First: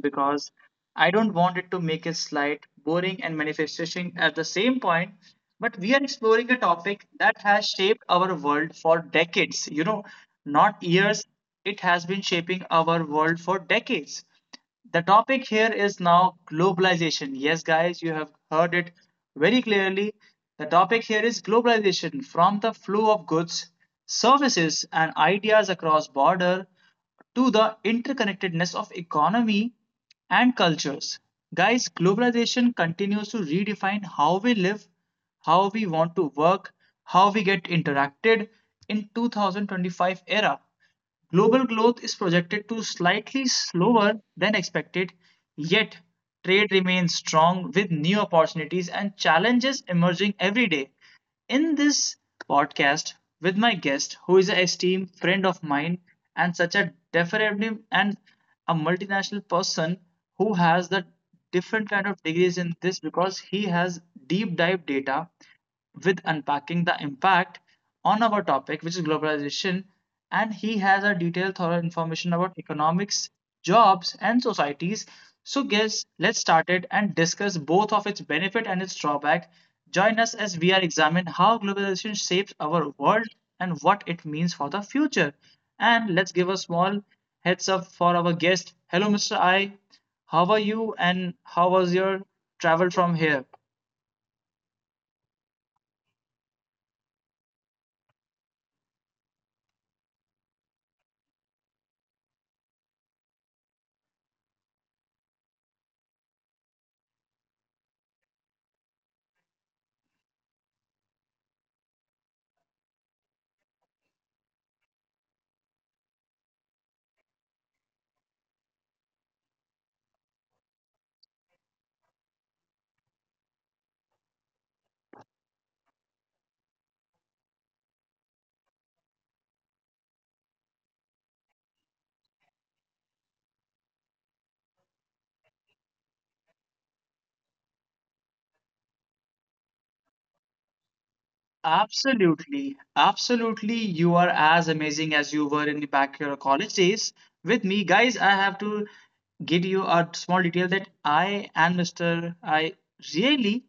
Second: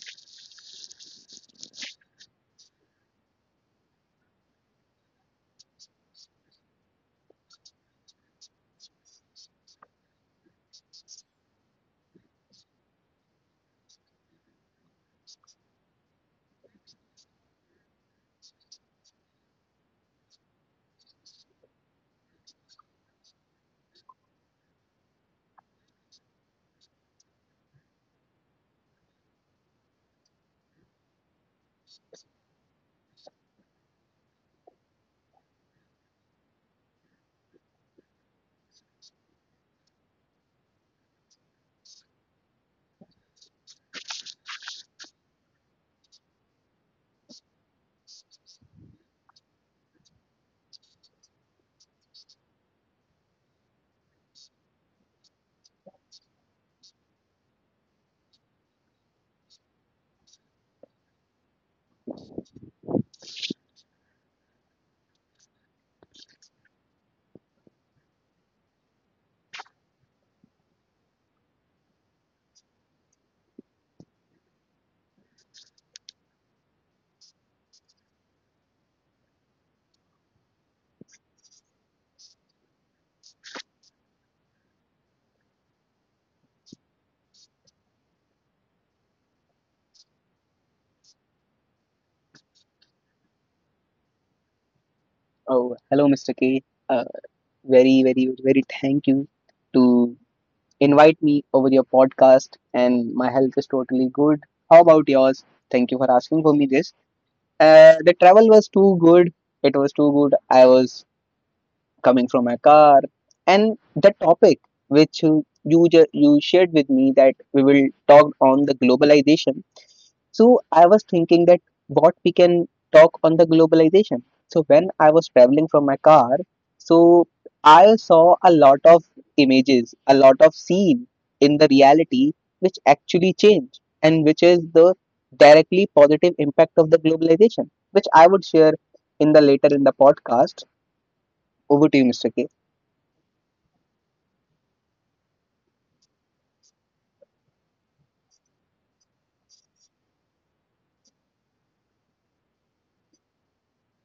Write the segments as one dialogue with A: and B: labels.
A: because I don't want it to make it slight boring and manifestation at the same point. But we are exploring a topic that has shaped our world for decades. You know, not years. It has been shaping our world for decades. The topic here is now globalization. Yes, guys, you have heard it very clearly. The topic here is globalization from the flow of goods, services, and ideas across border to the interconnectedness of economy and cultures. Guys, globalization continues to redefine how we live, how we want to work, how we get interacted in 2025 era. Global growth is projected to slightly slower than expected, yet trade remains strong with new opportunities and challenges emerging every day. In this podcast, with my guest, who is an esteemed friend of mine and such a deferable and a multinational person who has the different kind of degrees in this because he has deep dive data with unpacking the impact on our topic, which is globalization and he has a detailed, thorough information about economics, jobs, and societies. So, guys, let's start it and discuss both of its benefit and its drawback. Join us as we are examine how globalization shapes our world and what it means for the future. And let's give a small heads up for our guest. Hello, Mr. I. How are you, and how was your travel from here?
B: Oh, hello, Mr. K. Uh, very thank you to invite me over your podcast, and my health is totally good. How about yours? Thank you for asking for me this. The travel was too good. It was too good. I was coming from my car, and the topic which you shared with me that we will talk on the globalization. So I was thinking that what we can talk on the globalization. So when I was traveling from my car, so I saw a lot of images, a lot of scene in the reality which actually change and which is the directly positive impact of the globalization, which I would share in the later in the podcast. Over to you, Mr. K.
A: Absolutely, absolutely. You are as amazing as you were in back your college days. With me, guys, I have to give you a small detail that I and Mr. I really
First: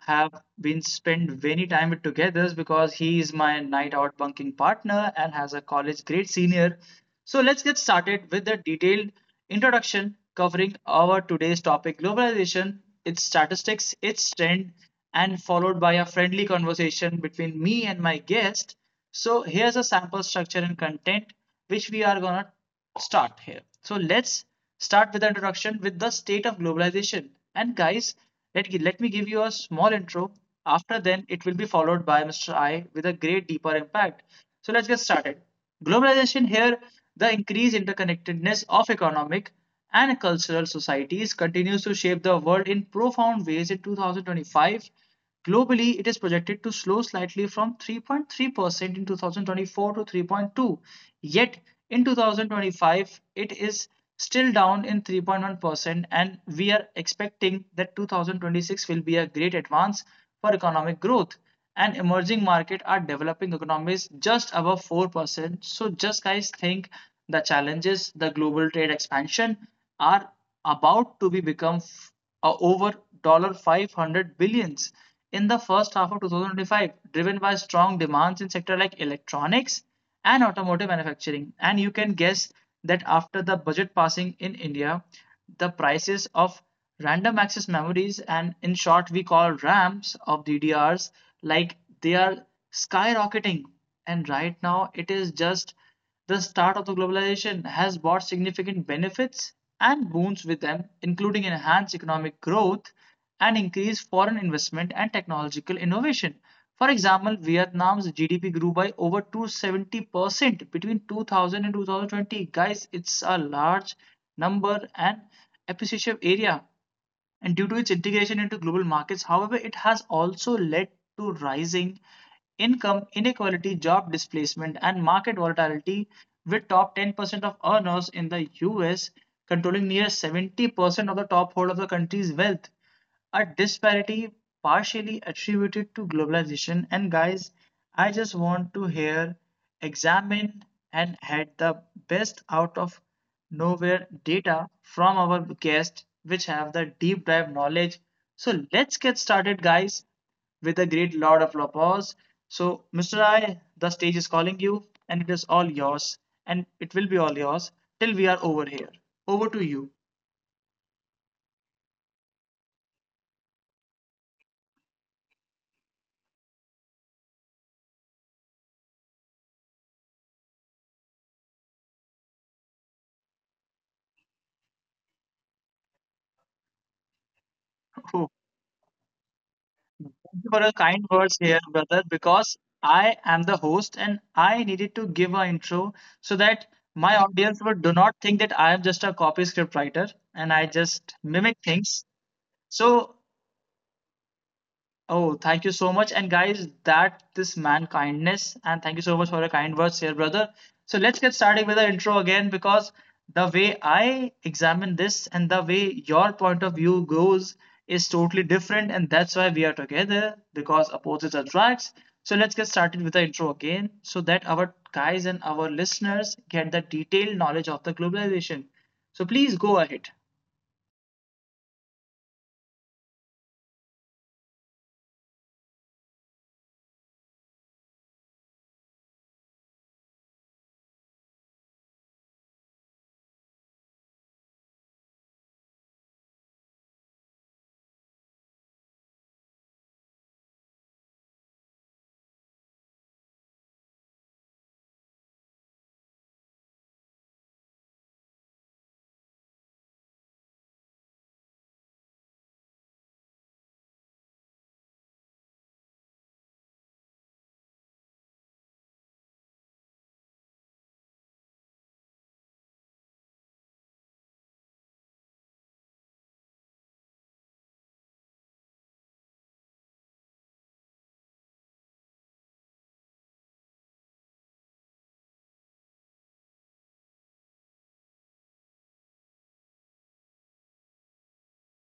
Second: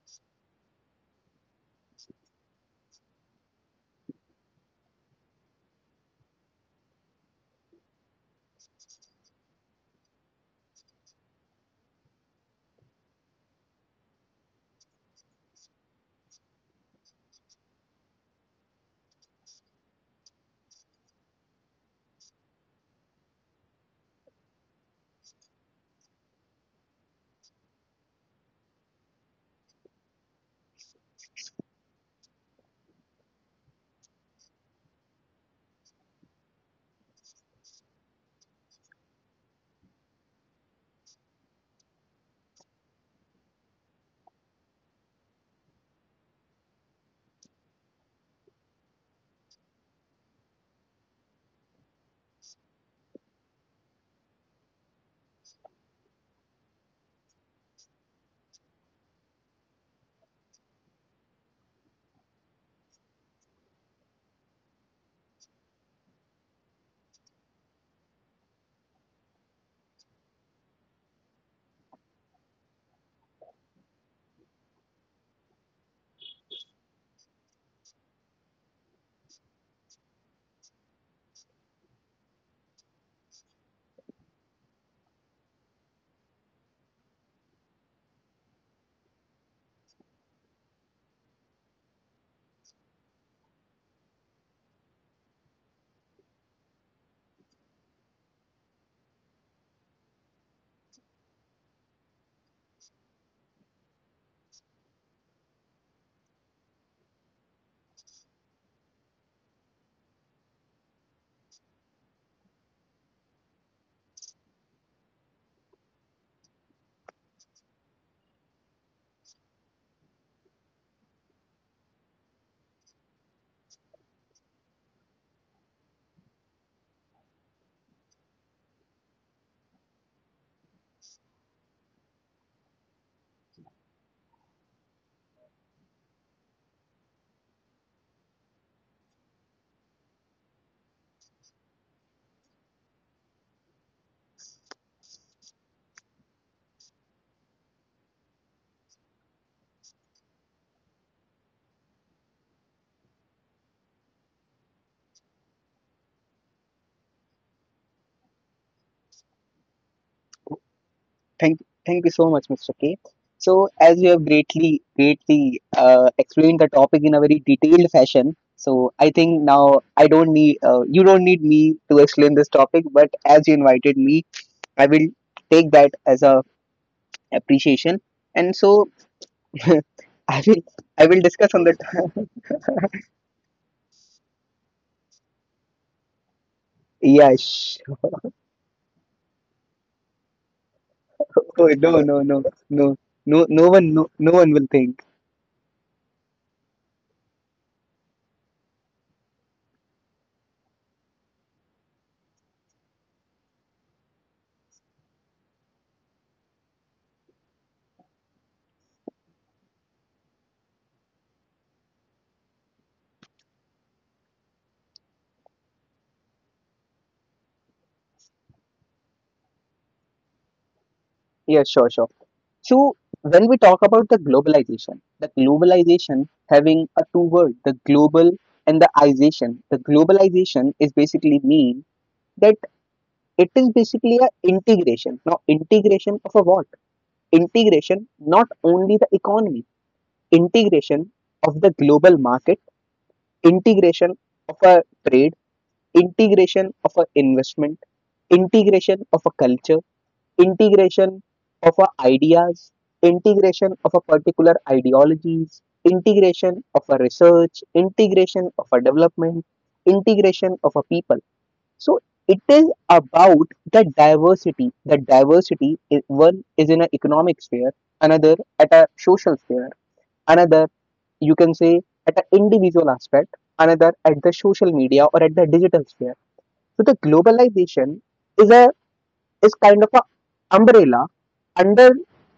A: have been spent many time together because he is my night out bunking partner and has a college grade senior. So let's get started with the detailed introduction covering our today's topic globalization, its statistics, its trend, and followed by a friendly conversation between me and my guest. So here's a sample structure and content which we are gonna start here. So let's start with the introduction with the state of globalization. And guys, let me give you a small intro. After then, it will be followed by Mr. I with a great deeper impact. So let's get started. Globalization here, the increased interconnectedness of economic and cultural societies continues to shape the world in profound ways in 2025. Globally, it is projected to slow slightly from 3.3% in 2024 to 3.2. Yet in 2025, it is still down in 3.1%, and we are expecting that 2026 will be a great advance for economic growth. And emerging market are developing economies just above 4%. So just guys think the challenges, the global trade expansion are about to be become over $500 in the first half of 2025, driven by strong demands in sectors like electronics and automotive manufacturing. And you can guess that after the budget passing in India, the prices of random access memories, and in short, we call RAMs of DDRs, like they are skyrocketing. And right now, it is just the start of the globalization has brought significant benefits and boons with them, including enhanced economic growth and increased foreign investment and technological innovation. For example, Vietnam's GDP grew by over 270% between 2000 and 2020. Guys, it's a large number and appreciative area and due to its integration into global markets. However, it has also led to rising income inequality, job displacement, and market volatility, with top 10% of earners in the US controlling near 70% of the top hold of the country's wealth, a disparity partially attributed to globalization. And guys, I just want to hear, examine, and had the best out of nowhere data from our guests, which have the deep dive knowledge. So let's get started, guys, with a great lot of applause. So, Mr. I, the stage is calling you, and it is all yours, and it will be all yours till we are over here. Over to you.
B: Thank, Thank you so much, Mr. K. So, as you have greatly explained the topic in a very detailed fashion, so I think now I don't need, you don't need me to explain this topic, but as you invited me, I will take that as a appreciation. And so, I will,
A: Thank you
B: I
A: for
B: will
A: your
B: discuss
A: kind
B: on
A: words here,
B: that.
A: brother, because I am the host and I needed to give an intro so that
B: Yeah,
A: my
B: sure.
A: audience would do not think that I am just a copy script writer and I just
B: Oh, no,
A: mimic
B: no, no,
A: things.
B: no,
A: So.
B: no, no one will think.
A: Oh, thank you so much. And guys, that this man kindness. And thank you so much for your kind words here, brother. So let's get started with the intro again because the way I examine this and the way your point of view goes is totally different. And that's why we are together because opposites attracts. So let's get started with the intro again so that our guys and our listeners get the detailed knowledge of the globalization. So please go ahead.
B: Yeah, sure, sure. So when we talk about the globalization having a two word, the global and the ization. The globalization is basically mean that it is basically a integration. Now integration of a what? Integration not only the economy, integration of the global market, integration of a trade, integration of a investment, integration of a culture, integration of our ideas, integration of a particular ideologies, integration of a research, integration of a development, integration of a people. So it is about the diversity. The diversity is one is in an economic sphere, another at a social sphere, another you can say at an individual aspect, another at the social media or at the digital sphere. So the globalization is a is kind of a umbrella. Under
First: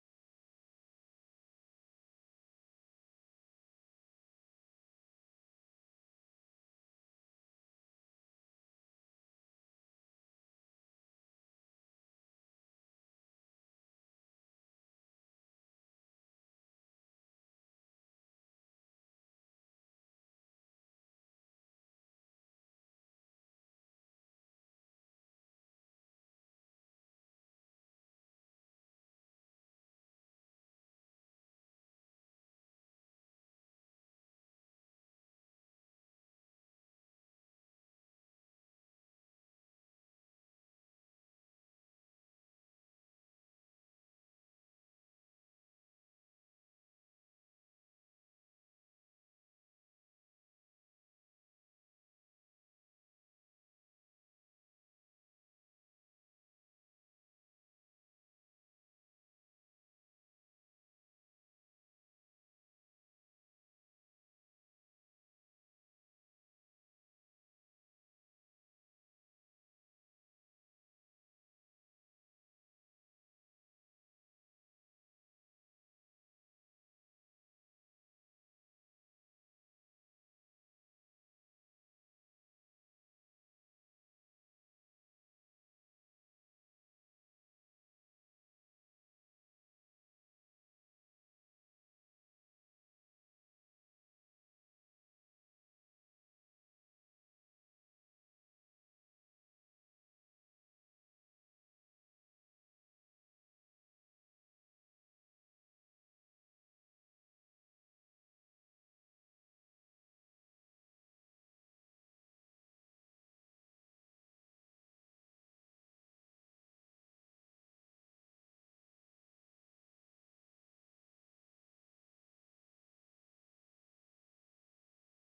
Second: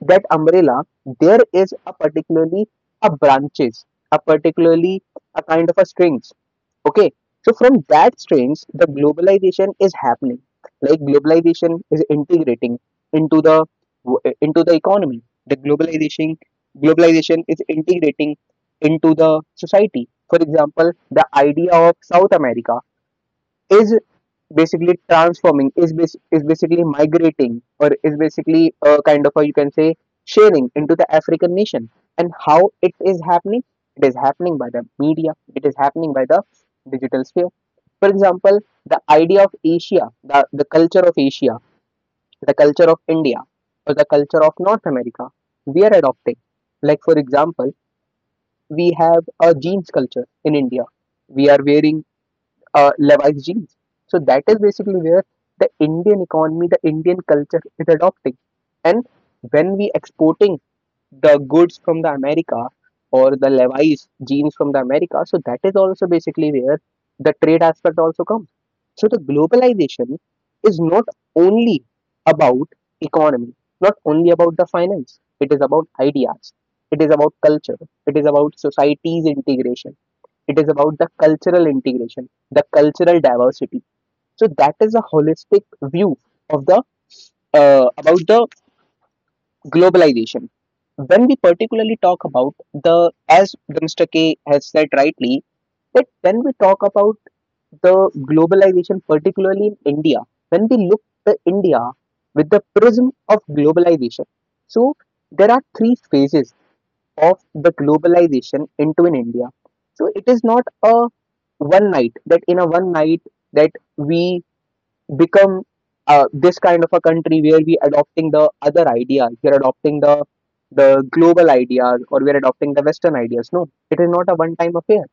B: that umbrella, there is a particularly a branches, a particularly a kind of a strings. Okay, so from that strings, the globalization is happening. Like globalization is integrating into the into the economy. The globalization is integrating into the society. For example, the idea of South America is basically is basically migrating or is basically a kind of a you can say sharing into the African nation, and how it is happening, it is happening by the media, it is happening by the digital sphere. For example, the idea of Asia, the culture of Asia, the culture of India, or the culture of North America we are adopting. Like, for example, we have a jeans culture in India. We are wearing Levi's jeans. So that is basically where the Indian economy, the Indian culture is adopting. And when we exporting the goods from the America or the Levi's jeans from the America, so that is also basically where the trade aspect also comes. So the globalization is not only about economy, not only about the finance. It is about ideas. It is about culture. It is about society's integration. It is about the cultural integration, the cultural diversity. So that is a holistic view of the about the globalization. When we particularly talk about the, as Mr. K has said rightly, that when we talk about the globalization, particularly in India, when we look at India with the prism of globalization, so there are three phases of the globalization into in India. So it is not a one night that in a one night that we become this kind of a country where we adopting the other ideas, we're adopting the global ideas, or we're adopting the Western ideas. No, it is not a one time affair.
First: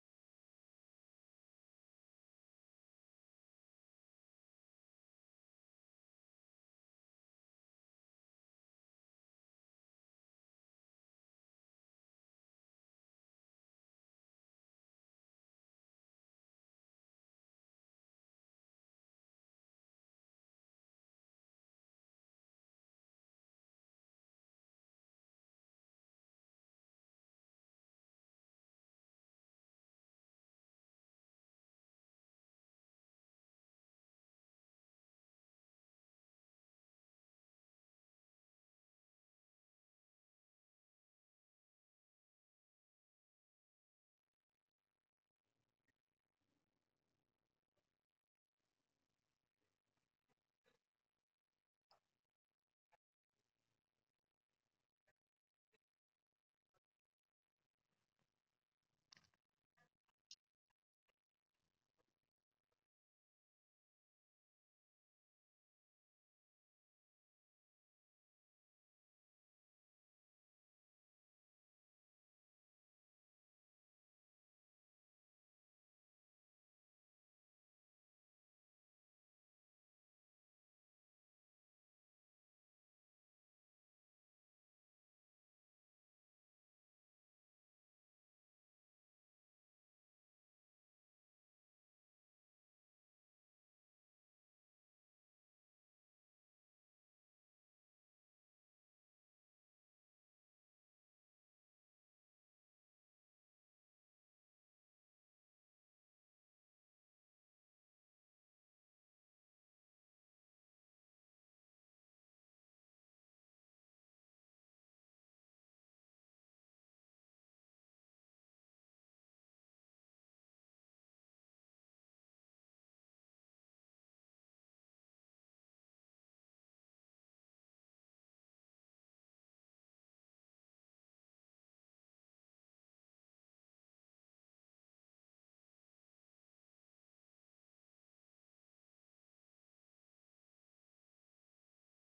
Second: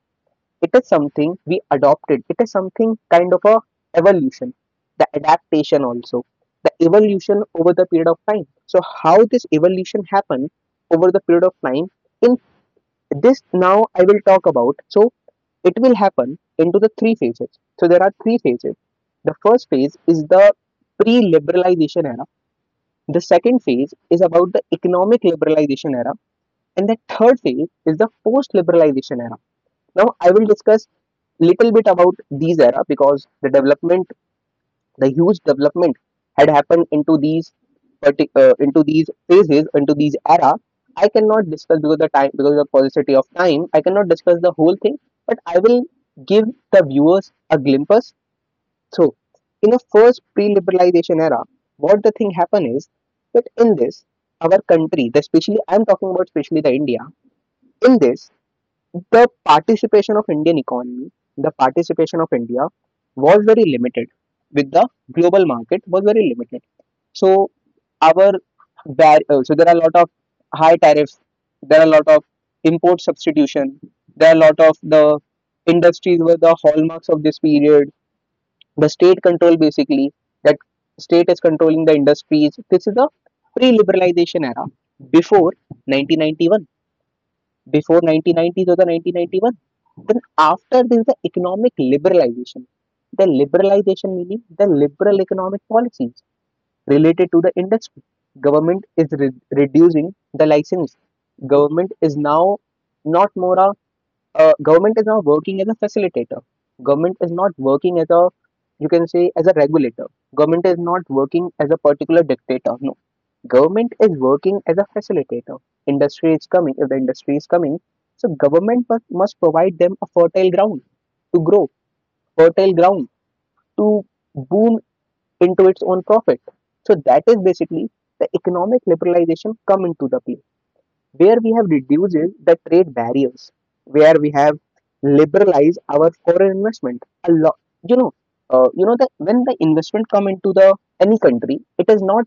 B: It is something we adopted. It is something kind of a evolution, the adaptation also, the evolution over the period of time. So how this evolution happened over the period of time in this now I will talk about. So it will happen into the three phases. So there are three phases. The first phase is the pre-liberalization era. The second phase is about the economic liberalization era, and the third phase is the post-liberalization era. Now I will discuss little bit about these era because the huge development had happened into these into these phases into these era. I cannot discuss because the time, because of the paucity of time, I cannot discuss the whole thing, but I will give the viewers a glimpse. So in the first pre-liberalization era, what the thing happened is that in this our country, the, especially I'm talking about especially the India, in this, the participation of Indian economy, the participation of India was very limited with the global market was very limited. So our so there are a lot of high tariffs, there are a lot of import substitution, there are a lot of the industries were the hallmarks of this period. The state control, basically that state is controlling the industries. This is the pre-liberalization era before 1991, before 1990s or the 1991. Then after this, the economic liberalization, the liberalization meaning the liberal economic policies related to the industry, government is reducing the license. Government is now not more a government is now working as a facilitator. Government is not working as a, you can say, as a regulator. Government is not working as a particular dictator. Government is working as a facilitator. Industry is coming. If the industry is coming, so government must provide them a fertile ground to grow, fertile ground to boom into its own profit. So that is basically the economic liberalization come into the play, where we have reduced the trade barriers, where we have liberalized our foreign investment a lot. You know, you know that when the investment come into the any country, it is not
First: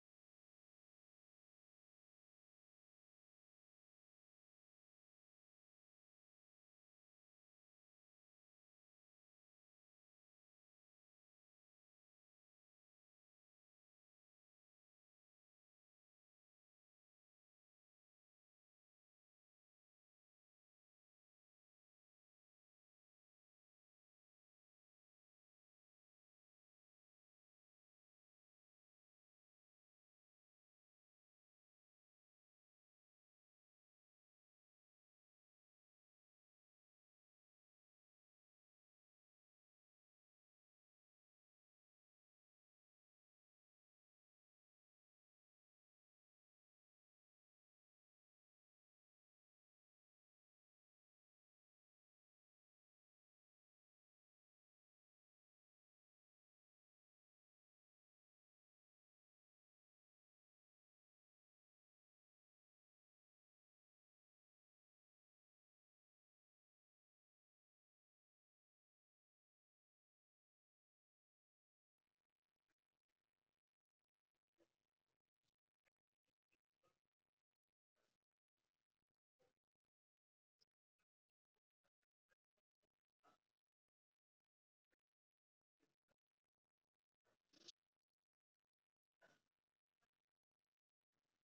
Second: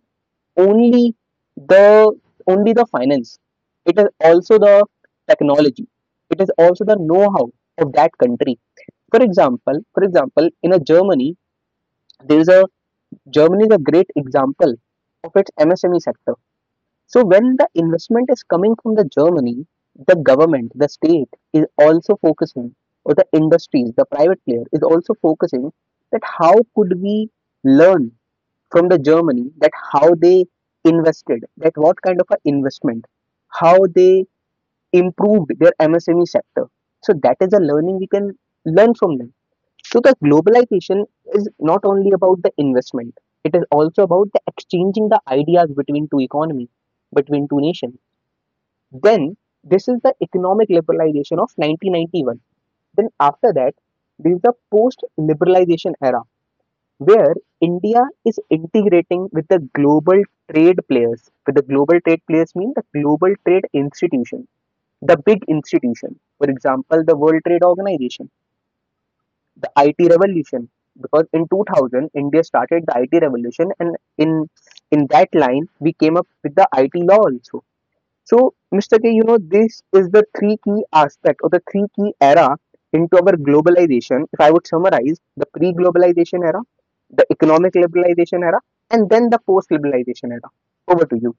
B: only the only the finance, it is also the technology, it is also the know-how of that country. For example, in a Germany, there is a Germany is a great example of its MSME sector. So when the investment is coming from the Germany, the government, the state is also focusing, or the industries, the private player is also focusing, that how could we learn from the Germany, that how they invested, that what kind of a investment, how they improved their MSME sector. So that is a learning we can learn from them. So the globalization is not only about the investment; it is also about the exchanging the ideas between two economies, between two nations. Then this is the economic liberalization of 1991. Then after that, there is the post-liberalization era where India is integrating with the global trade players. With the global trade players mean the global trade institution, the big institution. For example, the World Trade Organization, the IT revolution. Because in 2000, India started the IT revolution, and in that line, we came up with the IT law also. So, Mr. K, you know, this is the three key aspect or the three key era into our globalization, if I would summarize: the pre globalization era, the economic liberalization era, and then the post liberalization era. Over to you.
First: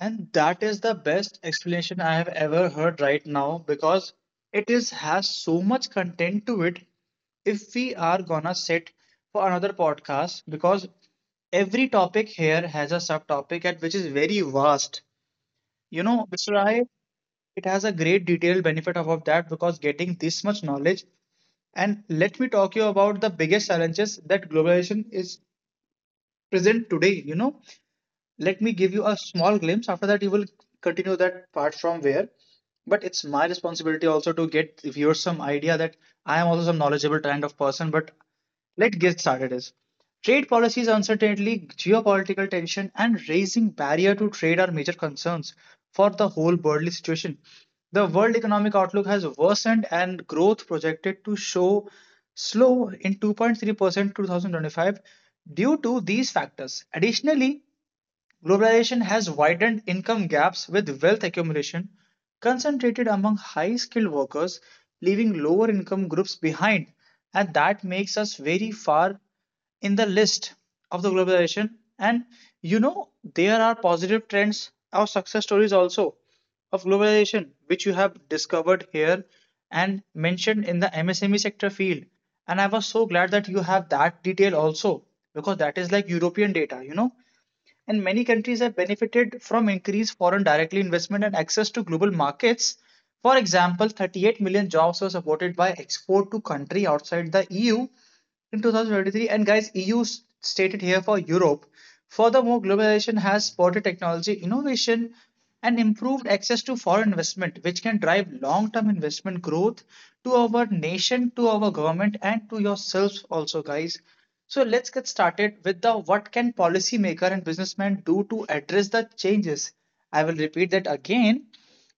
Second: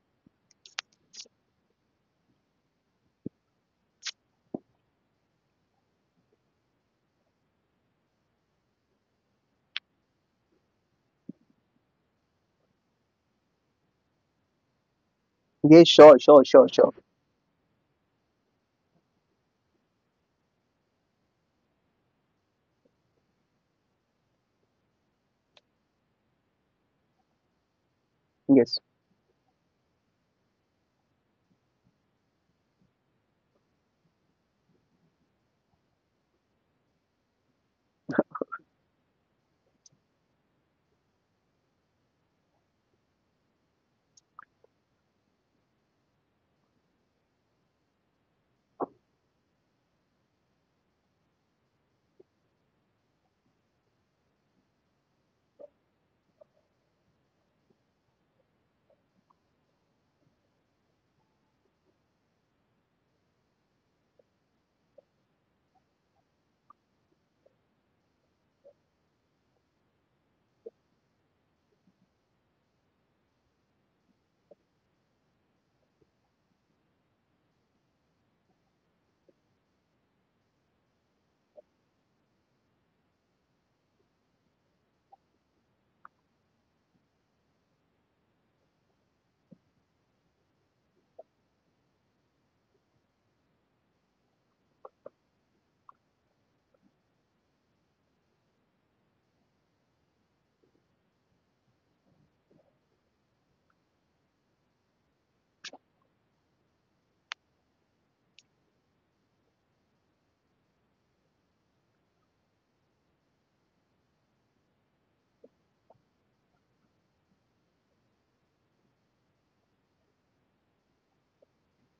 A: And that is the best explanation I have ever heard right now because it is has so much content to it. If we are gonna sit for another podcast, because every topic here has a subtopic at which is very vast.
B: Yes,
A: You
B: sure,
A: know,
B: sure,
A: Mr.
B: sure,
A: I,
B: sure.
A: it has a great detailed benefit of that because getting this much knowledge. And let me talk you about the biggest challenges that globalization is present today. You know, let me
B: Yes.
A: give you a small glimpse. After that, you will continue that part from where. But it's my responsibility also to get viewers some idea that I am also some knowledgeable kind of person. But let's get started. Is trade policies, uncertainty, geopolitical tension, and raising barrier to trade are major concerns for the whole worldly situation. The world economic outlook has worsened and growth projected to show slow in 2.3% 2025 due to these factors. Additionally, globalization has widened income gaps with wealth accumulation concentrated among high skilled workers, leaving lower income groups behind. And that makes us very far in the list of the globalization. And you know, there are positive trends or success stories also of globalization, which you have discovered here and mentioned in the MSME sector field. And I was so glad that you have that detail also, because that is like European data, you know, and many countries have benefited from increased foreign direct investment and access to global markets. For example, 38 million jobs were supported by export to country outside the EU in 2023, and guys, EU stated here for Europe. Furthermore, globalization has supported technology innovation and improved access to foreign investment, which can drive long-term investment growth to our nation, to our government, and to yourselves also, guys. So let's get started with the what can policymaker and businessman do to address the changes. I will repeat that again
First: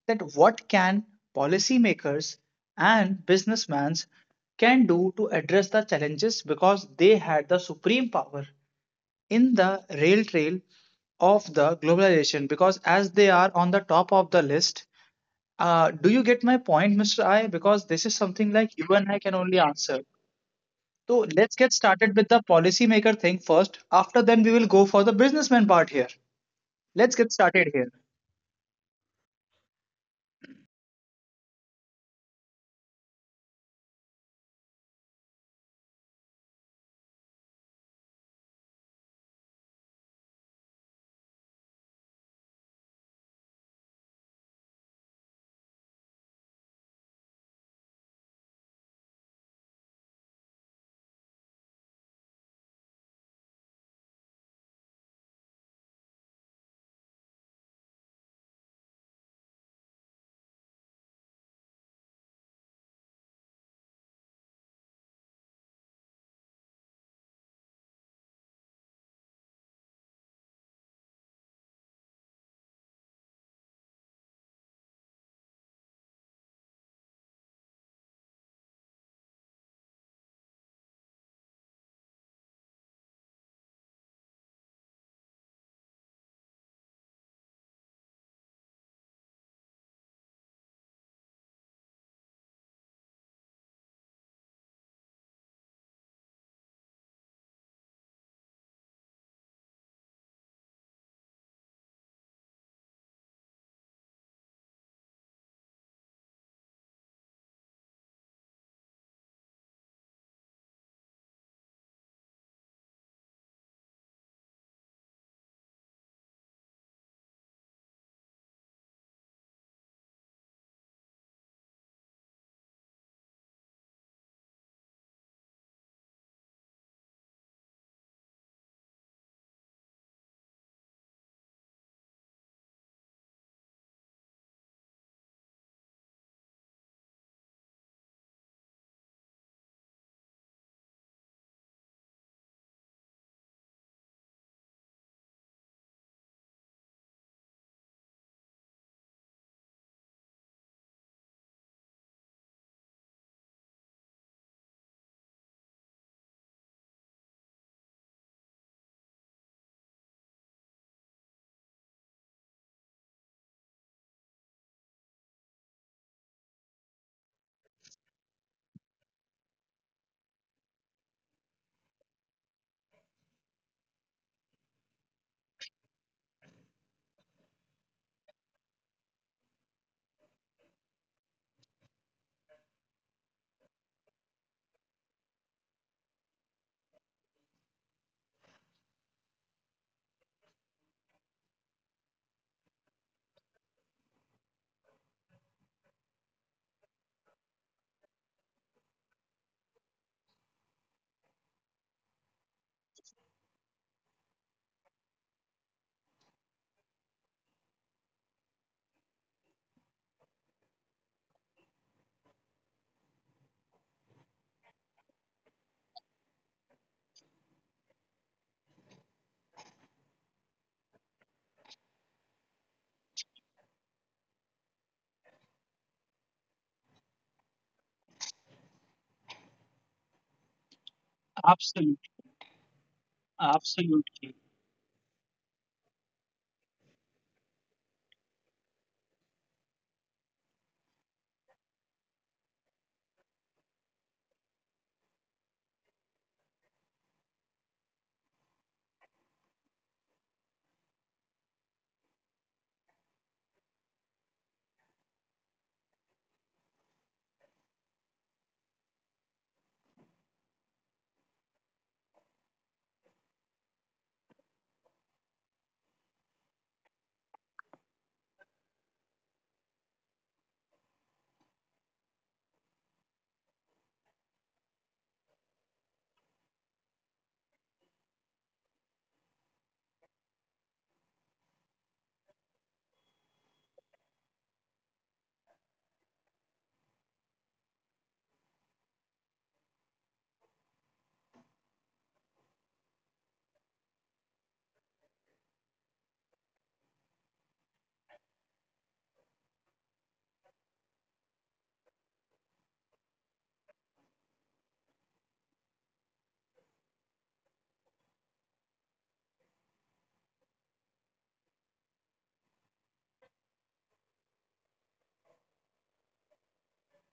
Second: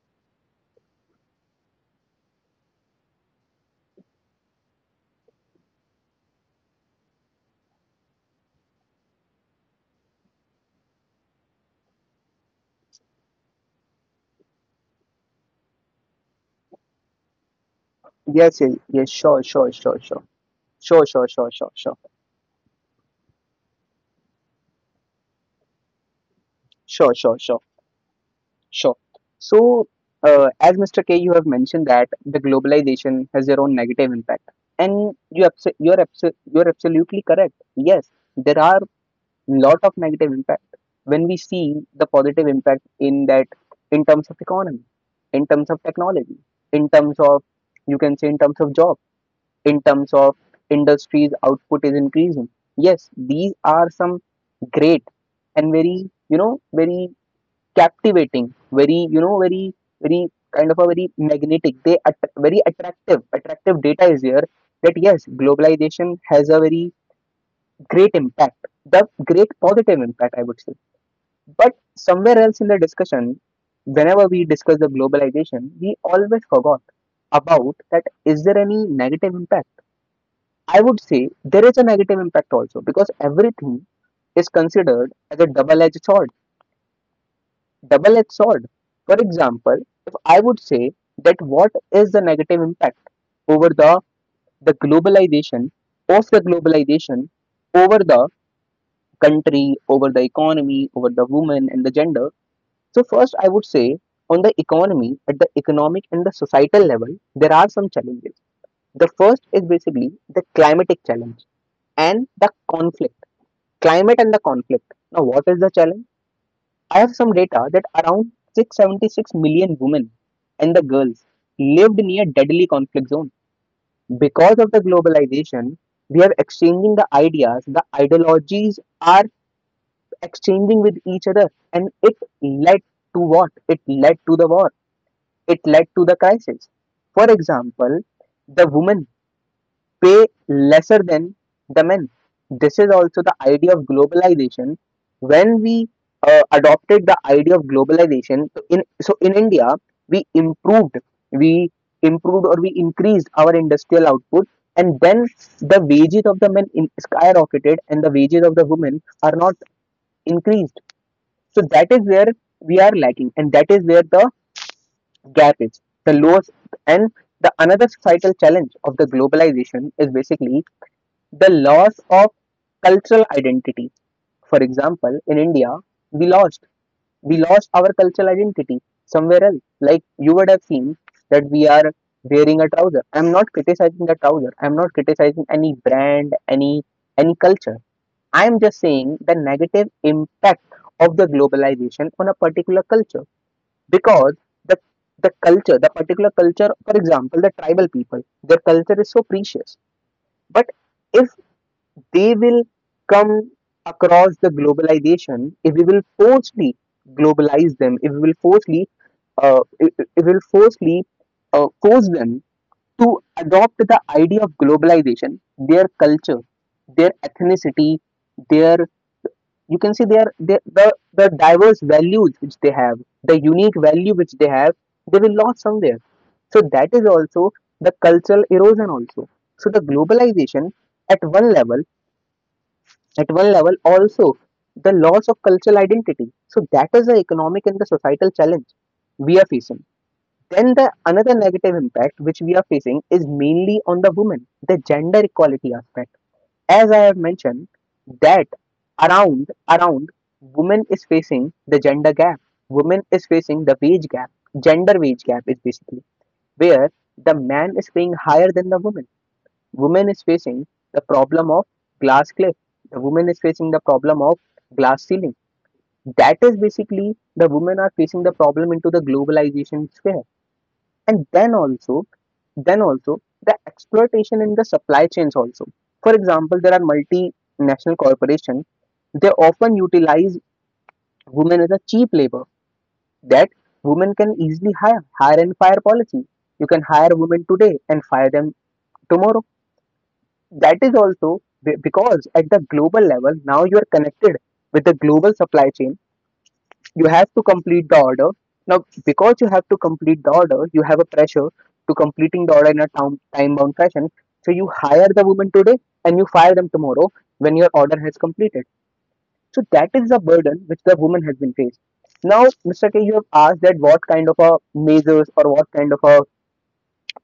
A: that what can policymakers and businessmen can do to address the challenges because they had the supreme power in the rail trail of the globalization because as they are on the top of the list. Do you get my point, Mr. I, because this is something
B: Yes,
A: like
B: yes,
A: you and
B: yes,
A: I can
B: sure,
A: only
B: sure,
A: answer.
B: sure, sure. Sure,
A: So
B: sure, sure,
A: let's get
B: sure, sure.
A: started with the policymaker thing first. After then, we will go for the businessman part here. Let's
B: Sure,
A: get
B: sure, sure.
A: started here.
B: Sure. So, as Mr. K, you have mentioned that the globalization has their own negative impact, and you're absolutely correct. Yes, there are lot of negative impact. When we see the positive impact in that, in terms of economy, in terms of technology, in terms of, you can say, in terms of job, in terms of industries output is increasing. Yes, these are some great and very captivating, very kind of a very magnetic. Very attractive. Attractive data is here, that yes, globalization has a very great impact, the great positive impact I would say. But somewhere else in the discussion, whenever we discuss the globalization, we always forgot about, that is there any negative impact? I would say there is a negative impact also, because everything is considered as a double edged sword. Double edged sword. For example, if I would say that what is the negative impact over the globalization, of the globalization, over the country, over the economy, over the woman and the gender. So, first, I would say on the economy, at the economic and the societal level, there are some challenges. The first is basically the climatic challenge and the conflict, climate and the conflict. Now, what is the challenge? I have some data that around 676 million women and the girls lived near deadly conflict zone. Because of the globalization, we are exchanging the ideas, the ideologies are exchanging with each other, and it led to what? It led to the war. It led to the crisis. For example, the woman pay lesser than the men. This is also the idea of globalization. When we adopted the idea of globalization, so in India, we improved, we improved or we increased our industrial output, and then the wages of the men in, skyrocketed, and the wages of the women are not increased. So that is where we are lacking, and that is where the gap is. The lowest and the another societal challenge of the globalization is basically the loss of cultural identity. For example, in India, we lost we lost our cultural identity somewhere else. Like you would have seen that we are wearing a trouser. I'm not criticizing the trouser. I'm not criticizing any brand, any culture. I'm just saying the negative impact of the globalization on a particular culture because the the culture, the particular culture, for example, the tribal people, their culture is so precious. But if they will come across the globalization, if we will forcefully globalize them, if we will forcefully, if we will forcefully force them to adopt the idea of globalization, their culture, their ethnicity, their, you can see their the diverse values which they have, the unique value which they have, they will lose somewhere. So that is also the cultural erosion also. So the globalization, at one level at one level also
A: Absolutely.
B: the loss of cultural identity, so that is the economic and the societal challenge we are facing. Then the another negative impact which we are facing is mainly on the women, the gender equality aspect. As I have mentioned that around around women is facing the gender gap, women is facing the wage gap. Gender wage gap is basically where the man is paying higher than the woman. Woman is facing the problem of glass cliff, the woman is facing the problem of glass ceiling. That is basically the women are facing the problem into the globalization sphere. And then also the exploitation in the supply chains also. For example, there are multinational corporations, they often utilize women as a cheap labor, that women can easily, hire and fire policy. You can hire women today and fire them tomorrow. That is also because at the global level now you are connected with the global supply chain, you have to complete the order. Now, because you have to complete the order, you have a pressure to completing the order in a time bound fashion. So you hire the woman today and you fire them tomorrow when your order has completed. So that is the burden which the woman has been faced. Now, Mr. K, you have asked that what kind of a measures or what kind of a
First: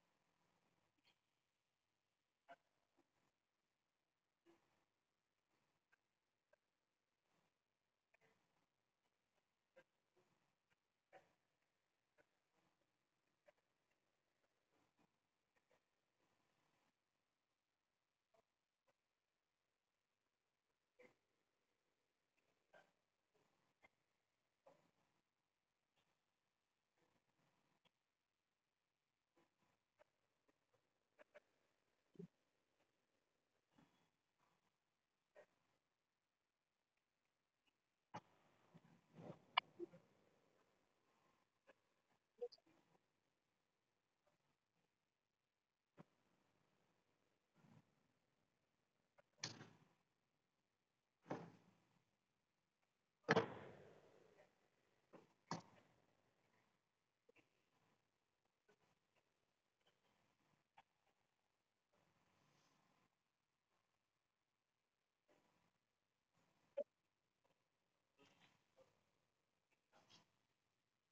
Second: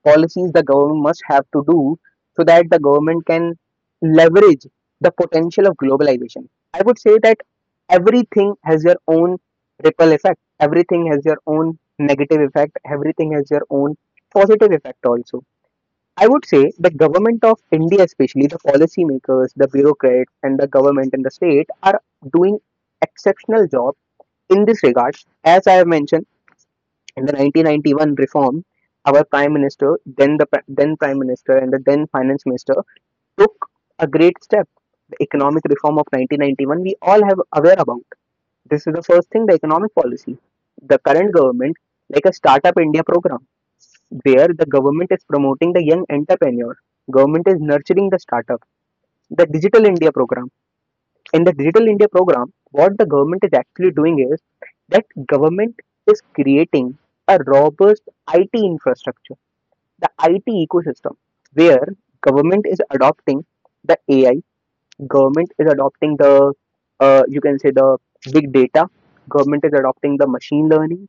B: policies the government must have to do, so that the government can leverage the potential of globalization. I would say that everything has your own ripple effect, everything has your own negative effect, everything has your own positive effect also. I would say the government of India, especially the policymakers, the bureaucrats, and the government and the state are doing exceptional job in this regard. As I have mentioned, in the 1991 reform, our prime minister, then the then prime minister and the then finance minister took a great step. The economic reform of 1991 we all have aware about. This is the first thing, the economic policy. The current government, like a Startup India program, where the government is promoting the young entrepreneur. Government is nurturing the startup. The Digital India program, in the Digital India program, what the government is actually doing is that government is creating a robust IT infrastructure, the IT ecosystem, where government is adopting the AI, government is adopting the, you can say the big data, government is adopting the machine learning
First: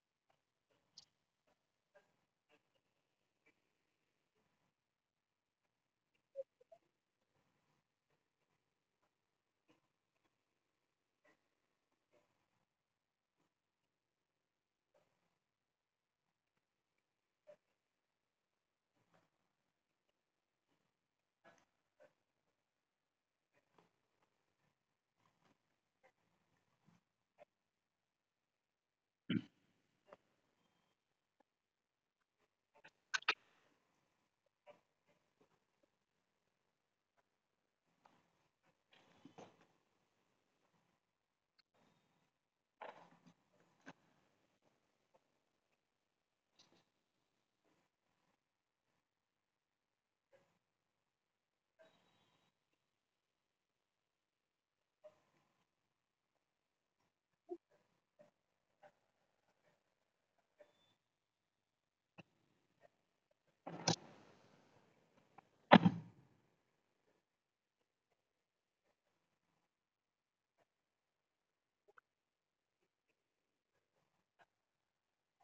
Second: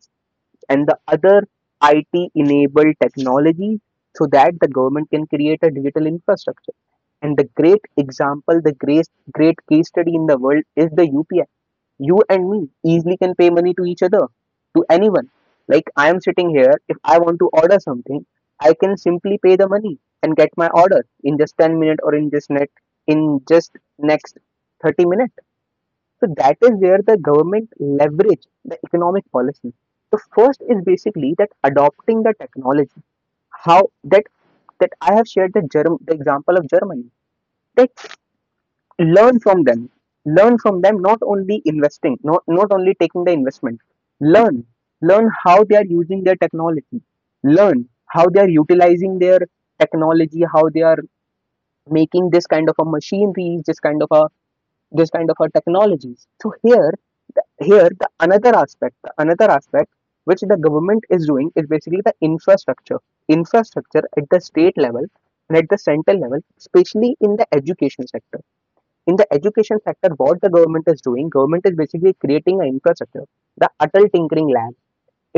B: and the other IT enabled technologies, so that the government can create a digital infrastructure. And the great example, the great, great case study in the world is the UPI. You and me easily can pay money to each other, to anyone. Like I am sitting here, if I want to order something, I can simply pay the money and get my order in just 10 minutes or in just in just next 30 minutes. So that is where the government leverage the economic policy. The first is basically that adopting the technology. How that I have shared the germ the example of Germany. That, learn from them. Learn from them not only investing, not only taking the investment. Learn. Learn how they are using their technology. Learn how they are utilizing their technology, how they are making this kind of a machinery, this kind of a technologies. So here the another aspect which the government is doing is basically the infrastructure, infrastructure at the state level and at the central level, especially in the education sector. In the education sector, what the government is doing, government is basically creating an infrastructure, the Atal Tinkering Lab.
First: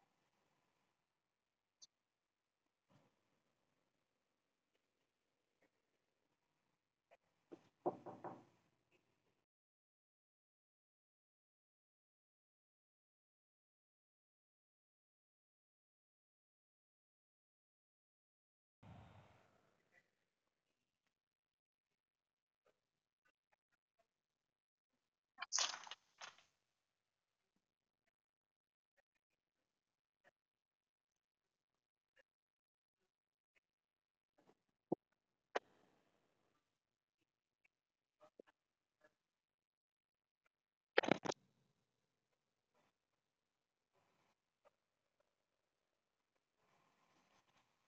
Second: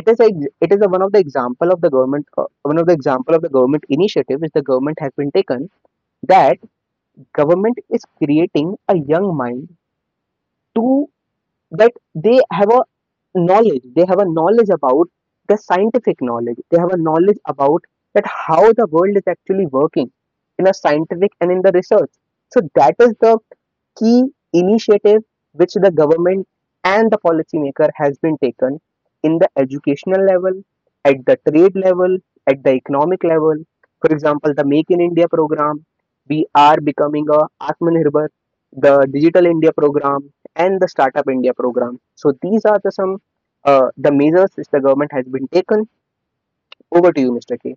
B: It is a it is a, one of the example of the government, one of the example of the government initiative which the government has been taken, that government is creating a young mind to, that they have a knowledge, they have a knowledge about the scientific knowledge, they have a knowledge about that how the world is actually working in a scientific and in the research. So that is the key initiative which the government and the policymaker has been taken in the educational level, at the trade level, at the economic level. For example, the Make in India program, we are becoming a Atmanirbhar, the Digital India program, and the Startup India program. So these are the some the measures which the government has been taken. Over to you, Mr. K.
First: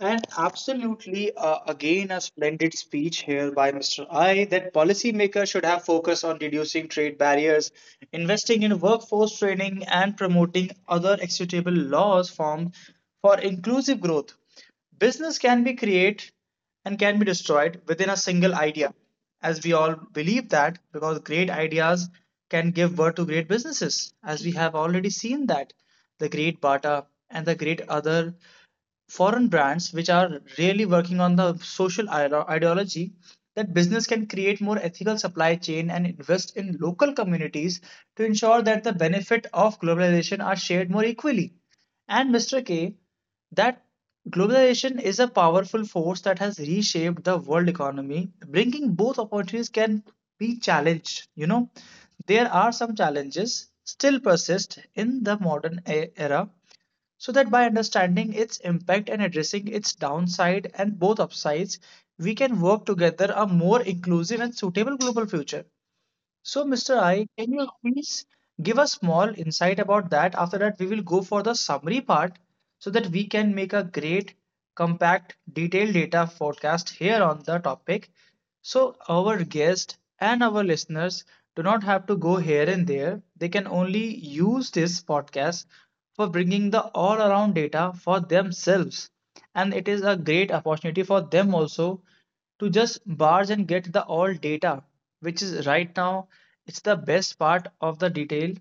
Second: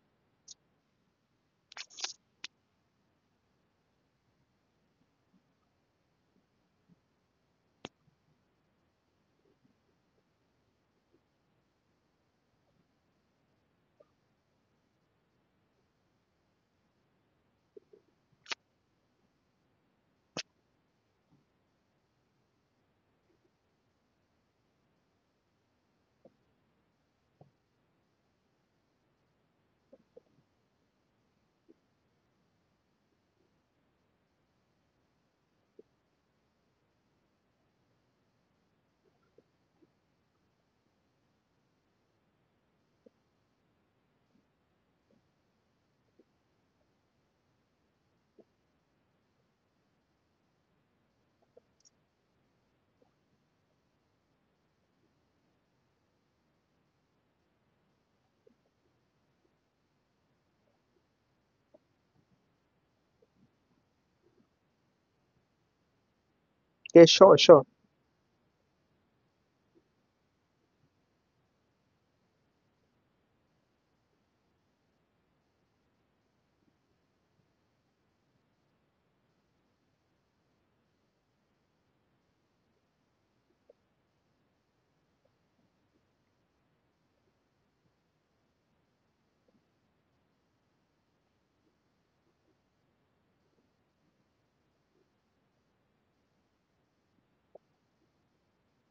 A: And absolutely, again, a splendid speech here by Mr. I that policymakers should have focus on reducing trade barriers, investing in workforce training, and promoting other equitable laws formed for inclusive growth. Business can be created and can be destroyed within a single idea, as we all believe that, because great ideas can give birth to great businesses, as we have already seen that the great Bata and the great other foreign brands which are really working on the social ideology, that business can create more ethical supply chain and invest in local communities to ensure that the benefit of globalization are shared more equally, and Mr. K, that globalization is a powerful force that has reshaped the world economy, bringing both opportunities can be challenged. You know, there are some challenges still persist in the modern era. So that by understanding its impact and addressing its downside and both upsides, we can work together a more inclusive and suitable global future. So, Mr.
B: Yeah,
A: I,
B: sure,
A: can
B: sure.
A: you please give a small insight about that? After that, we will go for the summary part so that we can make a great, compact, detailed data forecast here on the topic. So, our guest and our listeners do not have to go here and there. They can only use this podcast for bringing the all around data for themselves, and it is a great opportunity for them also to just barge and get the all data, which is right now it's the best part of the detail,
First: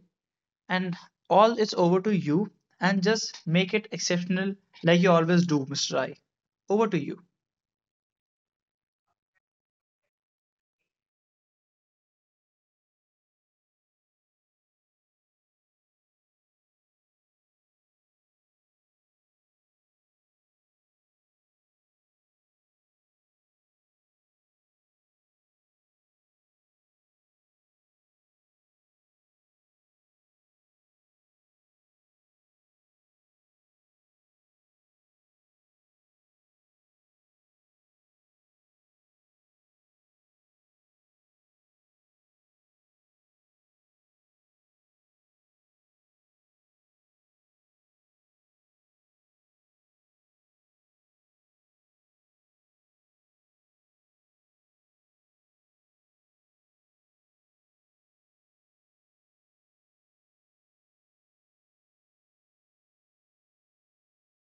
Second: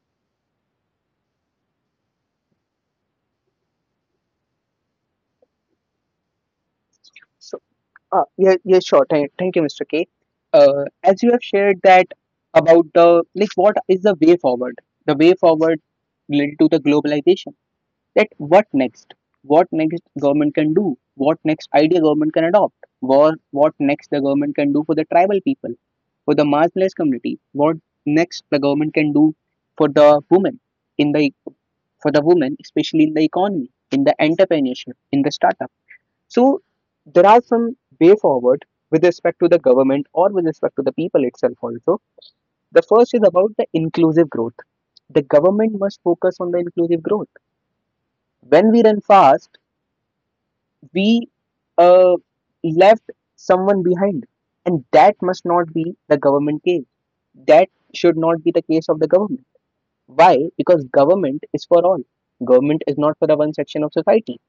A: and all it's over to you, and just make it exceptional like you always do, Mr. I. Over to you.
B: Yeah, sure. Thank you, Mr. K. As you have shared that about the, like, what is the way forward? The way forward related to the globalization. That what next? What next government can do? What next idea government can adopt? What next the government can do for the tribal people, for the marginalized community? What next the government can do for the women in the, for the women, especially in the economy, in the entrepreneurship, in the startup? So there are some way forward with respect to the government or with respect to the people itself also. The first is about the inclusive growth. The government must focus on the inclusive growth. When we run fast, we, uh, left someone behind, and that must not be the government case. That should not be the case of the government. Why? Because government is for all. Government is not for the one section of society.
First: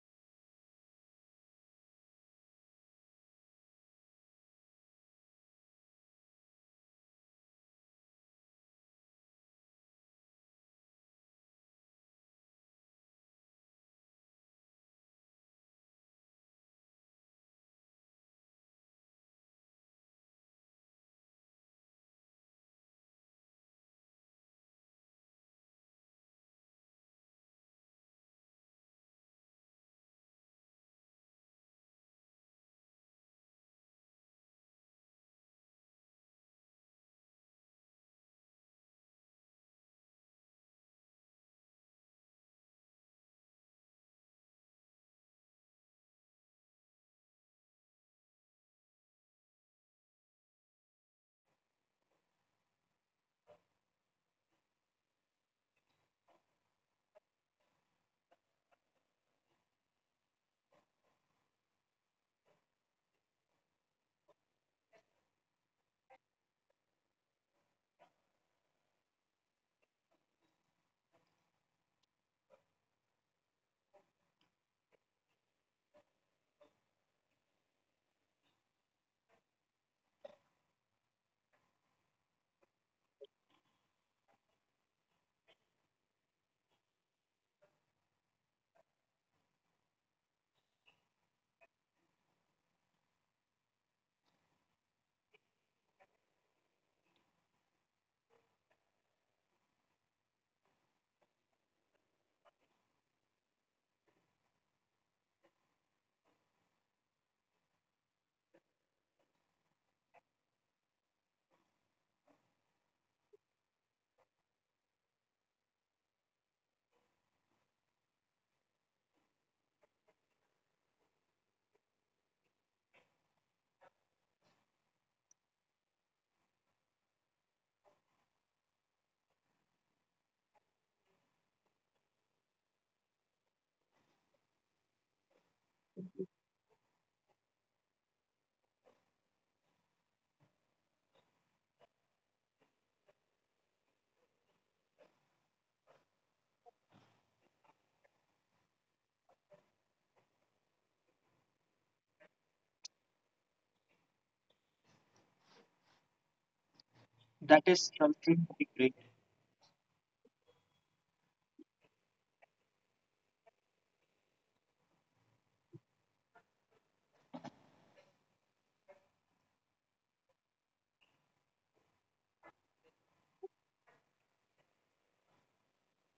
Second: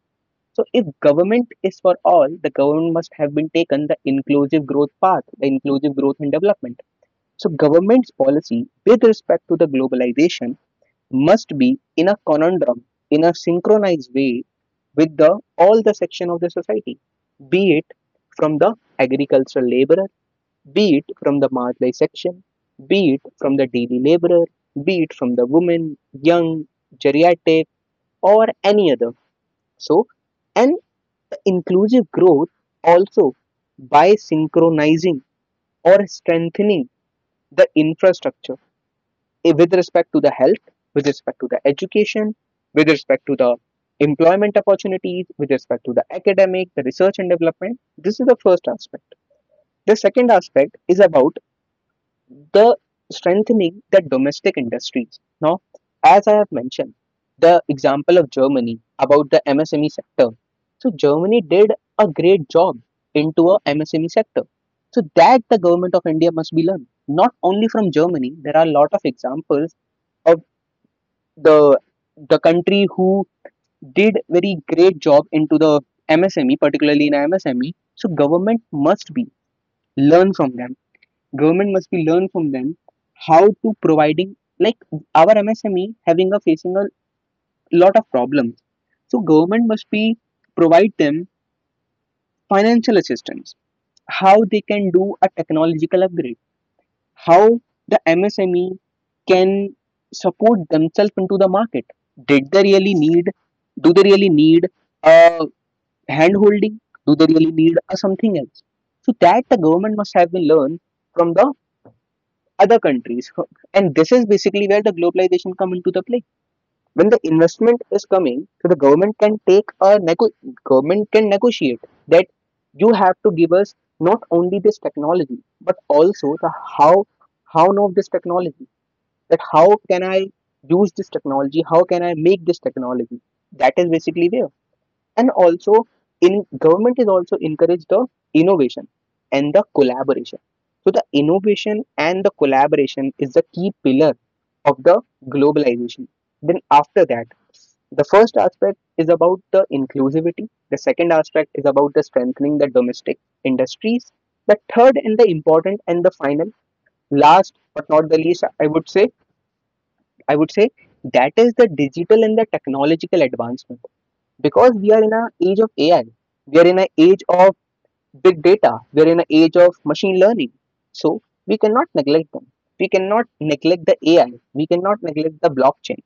B: So if government is for all, the government must have been taken the inclusive growth path, the inclusive growth and development. So government's policy with respect to the globalization must be in a conundrum, in a synchronized way with the all the section of the society, be it from the agricultural laborer, be it from the marginalized section, be it from the daily laborer, be it from the woman, young, geriatric, or any other. So, and inclusive growth also by synchronizing or strengthening the infrastructure, with respect to the health, with respect to the education, with respect to the employment opportunities, with respect to the academic, the research and development. This is the first aspect. The second aspect is about the strengthening the domestic industries. Now, as I have mentioned, the example of Germany about the MSME sector. So Germany did a great job into a MSME sector. So that the government of India must be learned. Not only from Germany, there are a lot of examples of the the country who did very great job into the MSME, particularly in MSME. So government must be learn from them. Government must be learn from them how to providing, like, our MSME having a facing a lot of problems. So government must be provide them financial assistance, how they can do a technological upgrade, how the MSME can support themselves into the market. Did they really need? Do they really need a hand holding? Do they really need a something else? So that the government must have been learned from the other countries. And this is basically where the globalization come into the play. When the investment is coming, so the government can take a government can negotiate that you have to give us not only this technology but also the how how know this technology, that how can I use this technology, how can I make this technology. That is basically there. And also in, government is also encourage the innovation and the collaboration, so the innovation and the collaboration is the key pillar of the globalization. Then after that, the first aspect is about the inclusivity, the second aspect is about the strengthening the domestic industries, the third and the important and the final, last
A: That is
B: but not the
A: something.
B: least, I would say, I would say that is the digital and the technological advancement. Because we are in an age of AI, we are in an age of big data, we are in an age of machine learning. So we cannot neglect them. We cannot neglect the AI. We cannot neglect the blockchain.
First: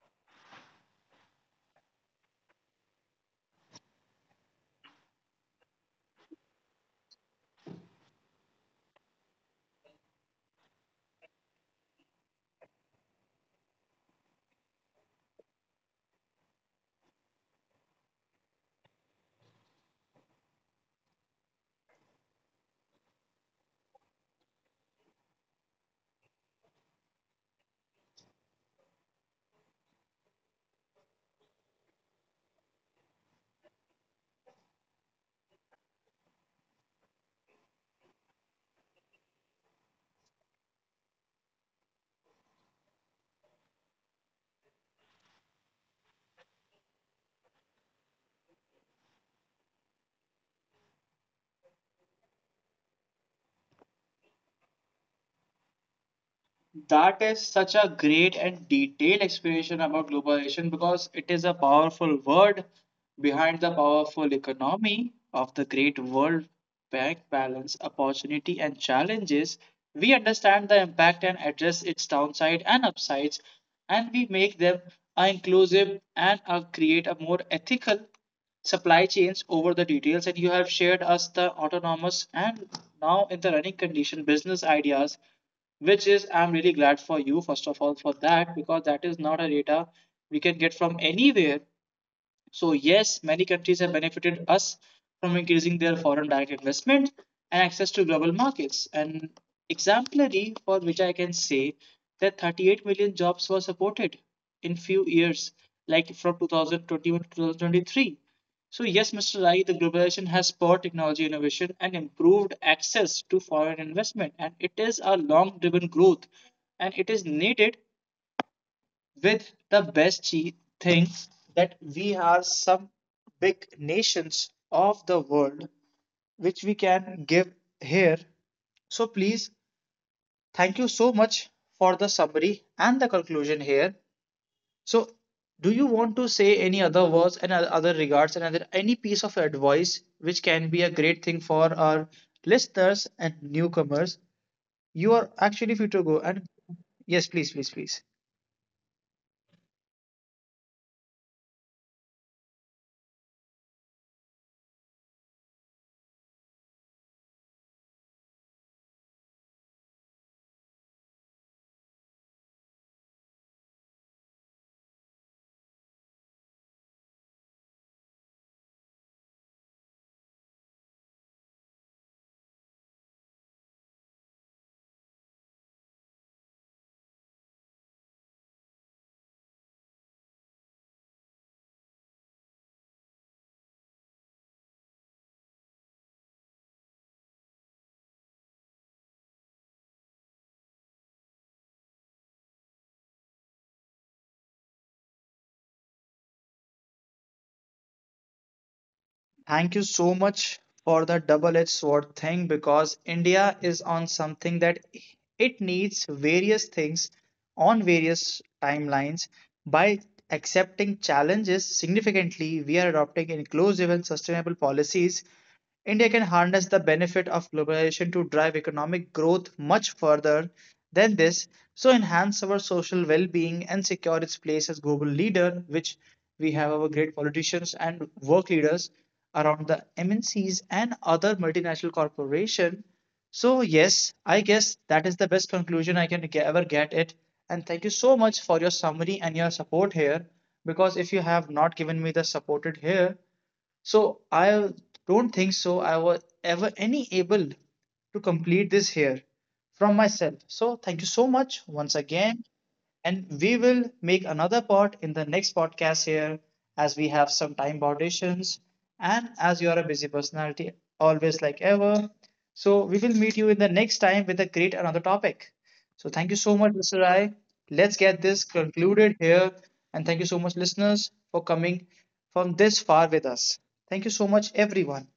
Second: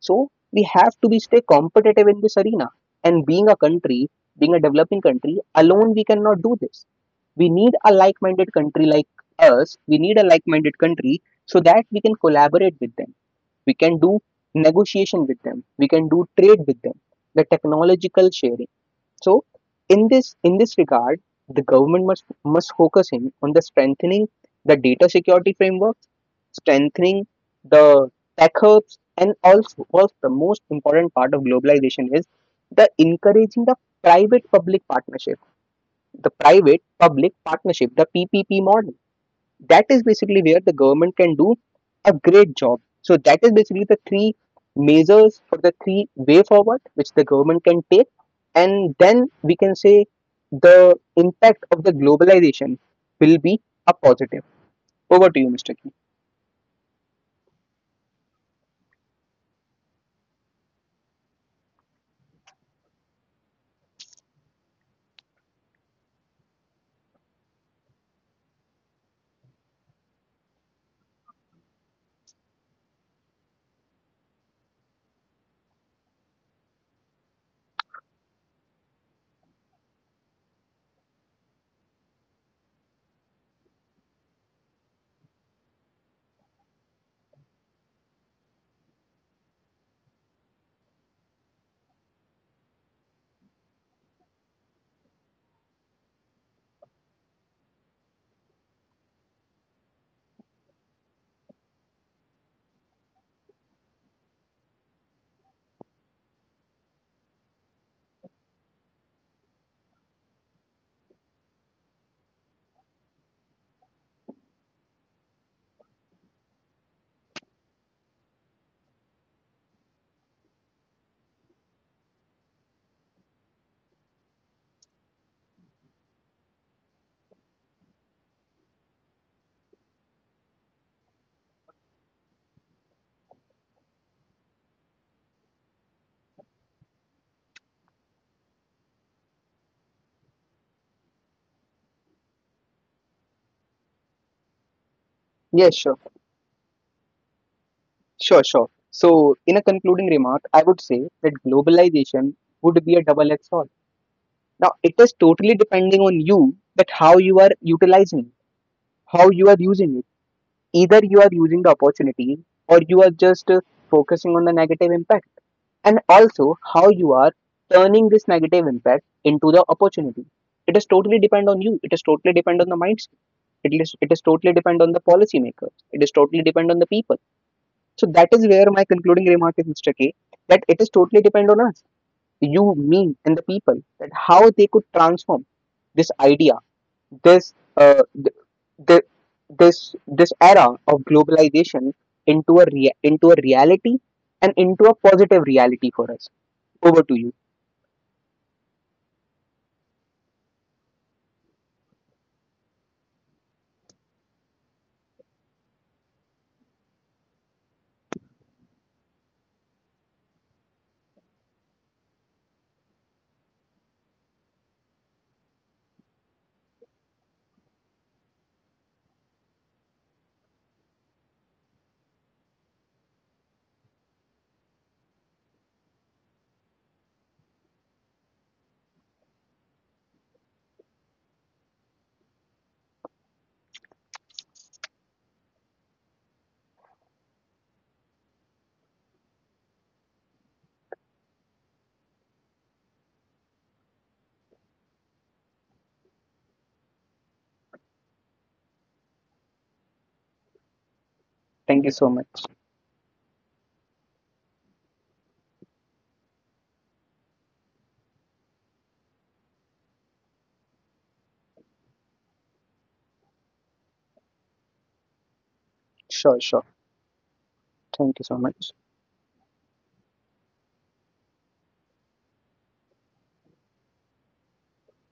B: So we have to be stay competitive in this arena. And being a country, being a developing country, alone we cannot do this. We need a like-minded country like us. We need a like-minded country so that we can collaborate with them, we can do negotiation with them, we can do trade with them, the technological sharing. So in this regard, the government must focus in on the strengthening the data security frameworks, strengthening the tech hubs, and also, also the most important part of globalization is the encouraging the private public partnership, the private public partnership, the PPP model. That is basically where the government can do a great job. So that is basically the three measures for the three-way forward which the government can take, and then we can say the impact of the globalization will be a positive. Over to you, Mr. King.
A: That is such a great and detailed explanation about globalization because it is a powerful word behind the powerful economy of the great world bank balance, opportunity, and challenges. We understand the impact and address its downside and upsides, and we make them a inclusive, and create a more ethical supply chains over the details, and you have shared us the autonomous and now in the running condition business ideas, which is I'm really glad for you first of all for that because that is not a data we can get from anywhere. So yes, many countries have benefited us from increasing their foreign direct investment and access to global markets. And exemplary for which I can say that 38 million jobs were supported in few years, like from 2021 to 2023. So yes, Mr. Rai, the globalization has spurred technology innovation and improved access to foreign investment, and it is a long-driven growth, and it is needed with the best thing that we are some big nations of the world which we can give here. So please, thank you so much for the summary and the conclusion here. So do you want to say any other words and other regards and other any piece of advice which can be a great thing for our listeners and newcomers. You are actually free to go and
B: Yes, sure.
A: yes, please, please, please.
B: Sure. So in a concluding remark, I would say that globalization would be a double-edged sword. Now it is totally depending on you, that how you are utilizing, how you are using it. Either you are using the opportunity or you are just, focusing on the negative impact, and also how you are turning this negative impact into the opportunity. It is totally depend on you, it is totally depend on the mindset, it is totally depend on the policymakers, it is totally depend on the people. So that is where my concluding remark is, Mr. K, that it is totally depend on us, you, me, and the people, that how they could transform this idea, this uh, th- th- this this era of globalization into a into a reality, and into a positive reality for us. Over to you.
A: Thank you so much for the double edged sword thing because India is on something that it needs various things on various timelines. By accepting challenges significantly, we are adopting inclusive and sustainable policies. India can harness the benefit of globalization to drive economic growth much further than this, so enhance our social well-being and secure its place as global leader, which we have our great politicians and work leaders around the MNCs and other multinational corporation. So yes, I guess that is the best conclusion I can ever get it. And thank you so much for your summary and your support here, because if you have not given me the support it here, so I don't think so I was ever any able to complete this here from myself. So thank you so much
B: Thank
A: once
B: you so much.
A: again. And we will make another part in the next podcast here as we have some time foundations and as you are a busy personality, always like ever. So we will meet you in the next time with a great another topic. So thank you
B: Sure,
A: so
B: sure.
A: much, Mr. I. Let's get
B: Thank you so
A: this
B: much.
A: concluded here. And thank you so much, listeners, for coming from this far with us. Thank you so much, everyone.